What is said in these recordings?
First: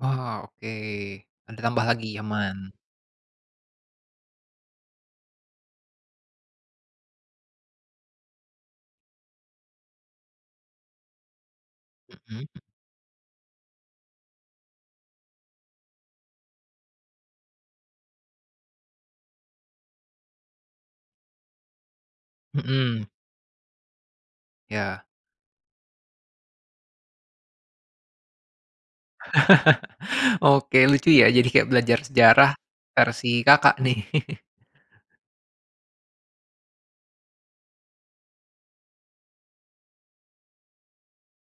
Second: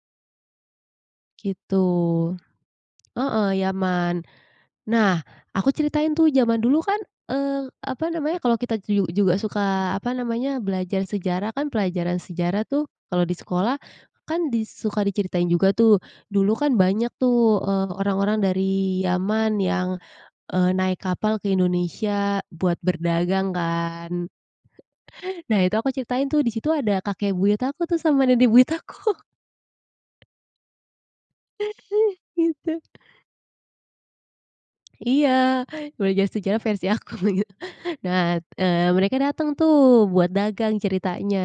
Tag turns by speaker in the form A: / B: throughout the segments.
A: Wow, oke. Ada
B: Gitu.
A: tambah lagi, Yaman.
B: Heeh, Yaman. Nah, aku ceritain tuh zaman dulu kan, eee, apa namanya, kalau kita juju juga suka apa namanya, belajar sejarah kan pelajaran
A: Mhm.
B: sejarah tuh kalau di sekolah, kan di suka diceritain juga tuh, dulu kan banyak tuh, eee, orang-orang dari Yaman yang, eee, naik kapal ke Indonesia buat
A: Mhm.
B: berdagang kan.
A: Ya.
B: Nah itu aku ceritain tuh, di situ ada kakek buyut aku tuh sama nenek buyut aku.
A: Oke, lucu ya, jadi kayak belajar sejarah
B: Gitu.
A: versi Kakak, nih.
B: Iya, belajar sejarah versi aku, begitu. Nah, eee, mereka dateng tuh buat dagang, ceritanya.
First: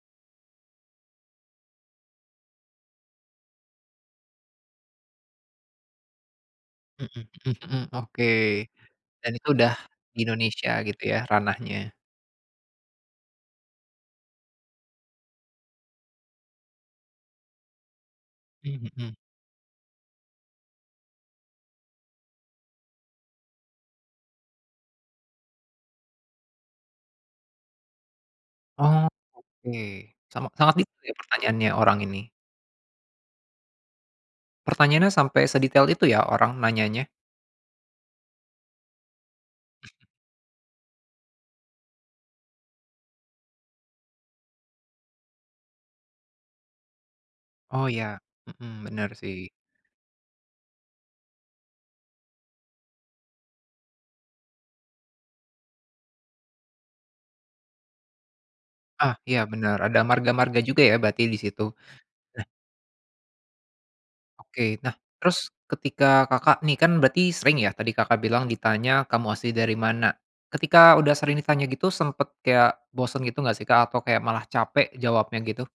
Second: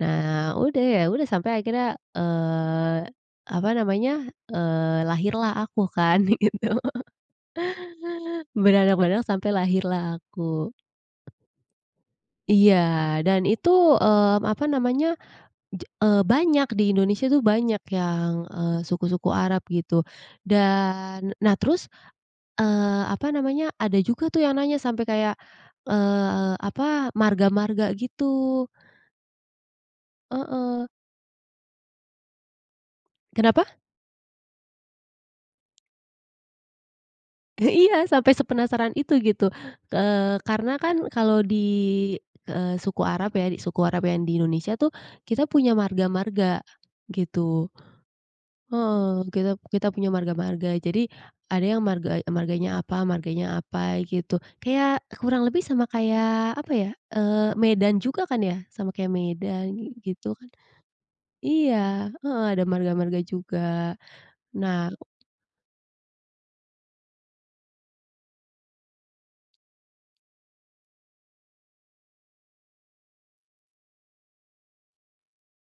B: Nah, udah ya udah sampai akhirnya, eee, apa namanya, eee, lahirlah aku kan, begitu.
A: Mmm, hmm hmm. Oke,
B: [unintelligible]
A: dan itu
B: Sampai
A: udah
B: lahirlah
A: di Indonesia
B: aku.
A: gitu ya, ranahnya.
B: Iya, dan itu, mmm, apa namanya, je eee, banyak di Indonesia tuh banyak yang, eee,
A: Mmm, hmm.
B: suku-suku Arab, gitu. Dan nah terus, eee, apa namanya, ada juga tuh yang nanya sampai kayak, eee, apa, marga-marga, gitu.
A: Oh, oke. Sama sangat
B: Heeh.
A: detail ya pertanyaannya orang ini.
B: Kenapa?
A: Pertanyaannya sampai sedetail itu ya orang nanyanya.
B: Eh, iya, sampai sepenasaran itu, gitu. Eee, karena kan kalau di eee, suku Arab ya, suku Arab yang di Indonesia tuh kita punya marga-marga, gitu.
A: Oh, ya. Hmm, bener
B: Heeh,
A: sih.
B: kita kita punya marga-marga. Jadi, ada yang marga marganya apa marganya apa, gitu. Kayak, kurang lebih sama kayak apa ya, eee, Medan juga kan ya, sama kayak
A: Ah, iya bener
B: Medan,
A: ada
B: gitu kan.
A: marga-marga juga ya berarti di situ?
B: Iya, heeh,
A: Nah
B: ada marga-marga juga.
A: Oke.
B: Nah
A: Nah, terus ketika Kakak nih kan berarti sering ya tadi Kakak bilang ditanya, "Kamu asli dari mana?" Ketika udah sering ditanya gitu sempet kayak bosen gitu nggak sih, Kak? Atau kayak malah capek jawabnya gitu?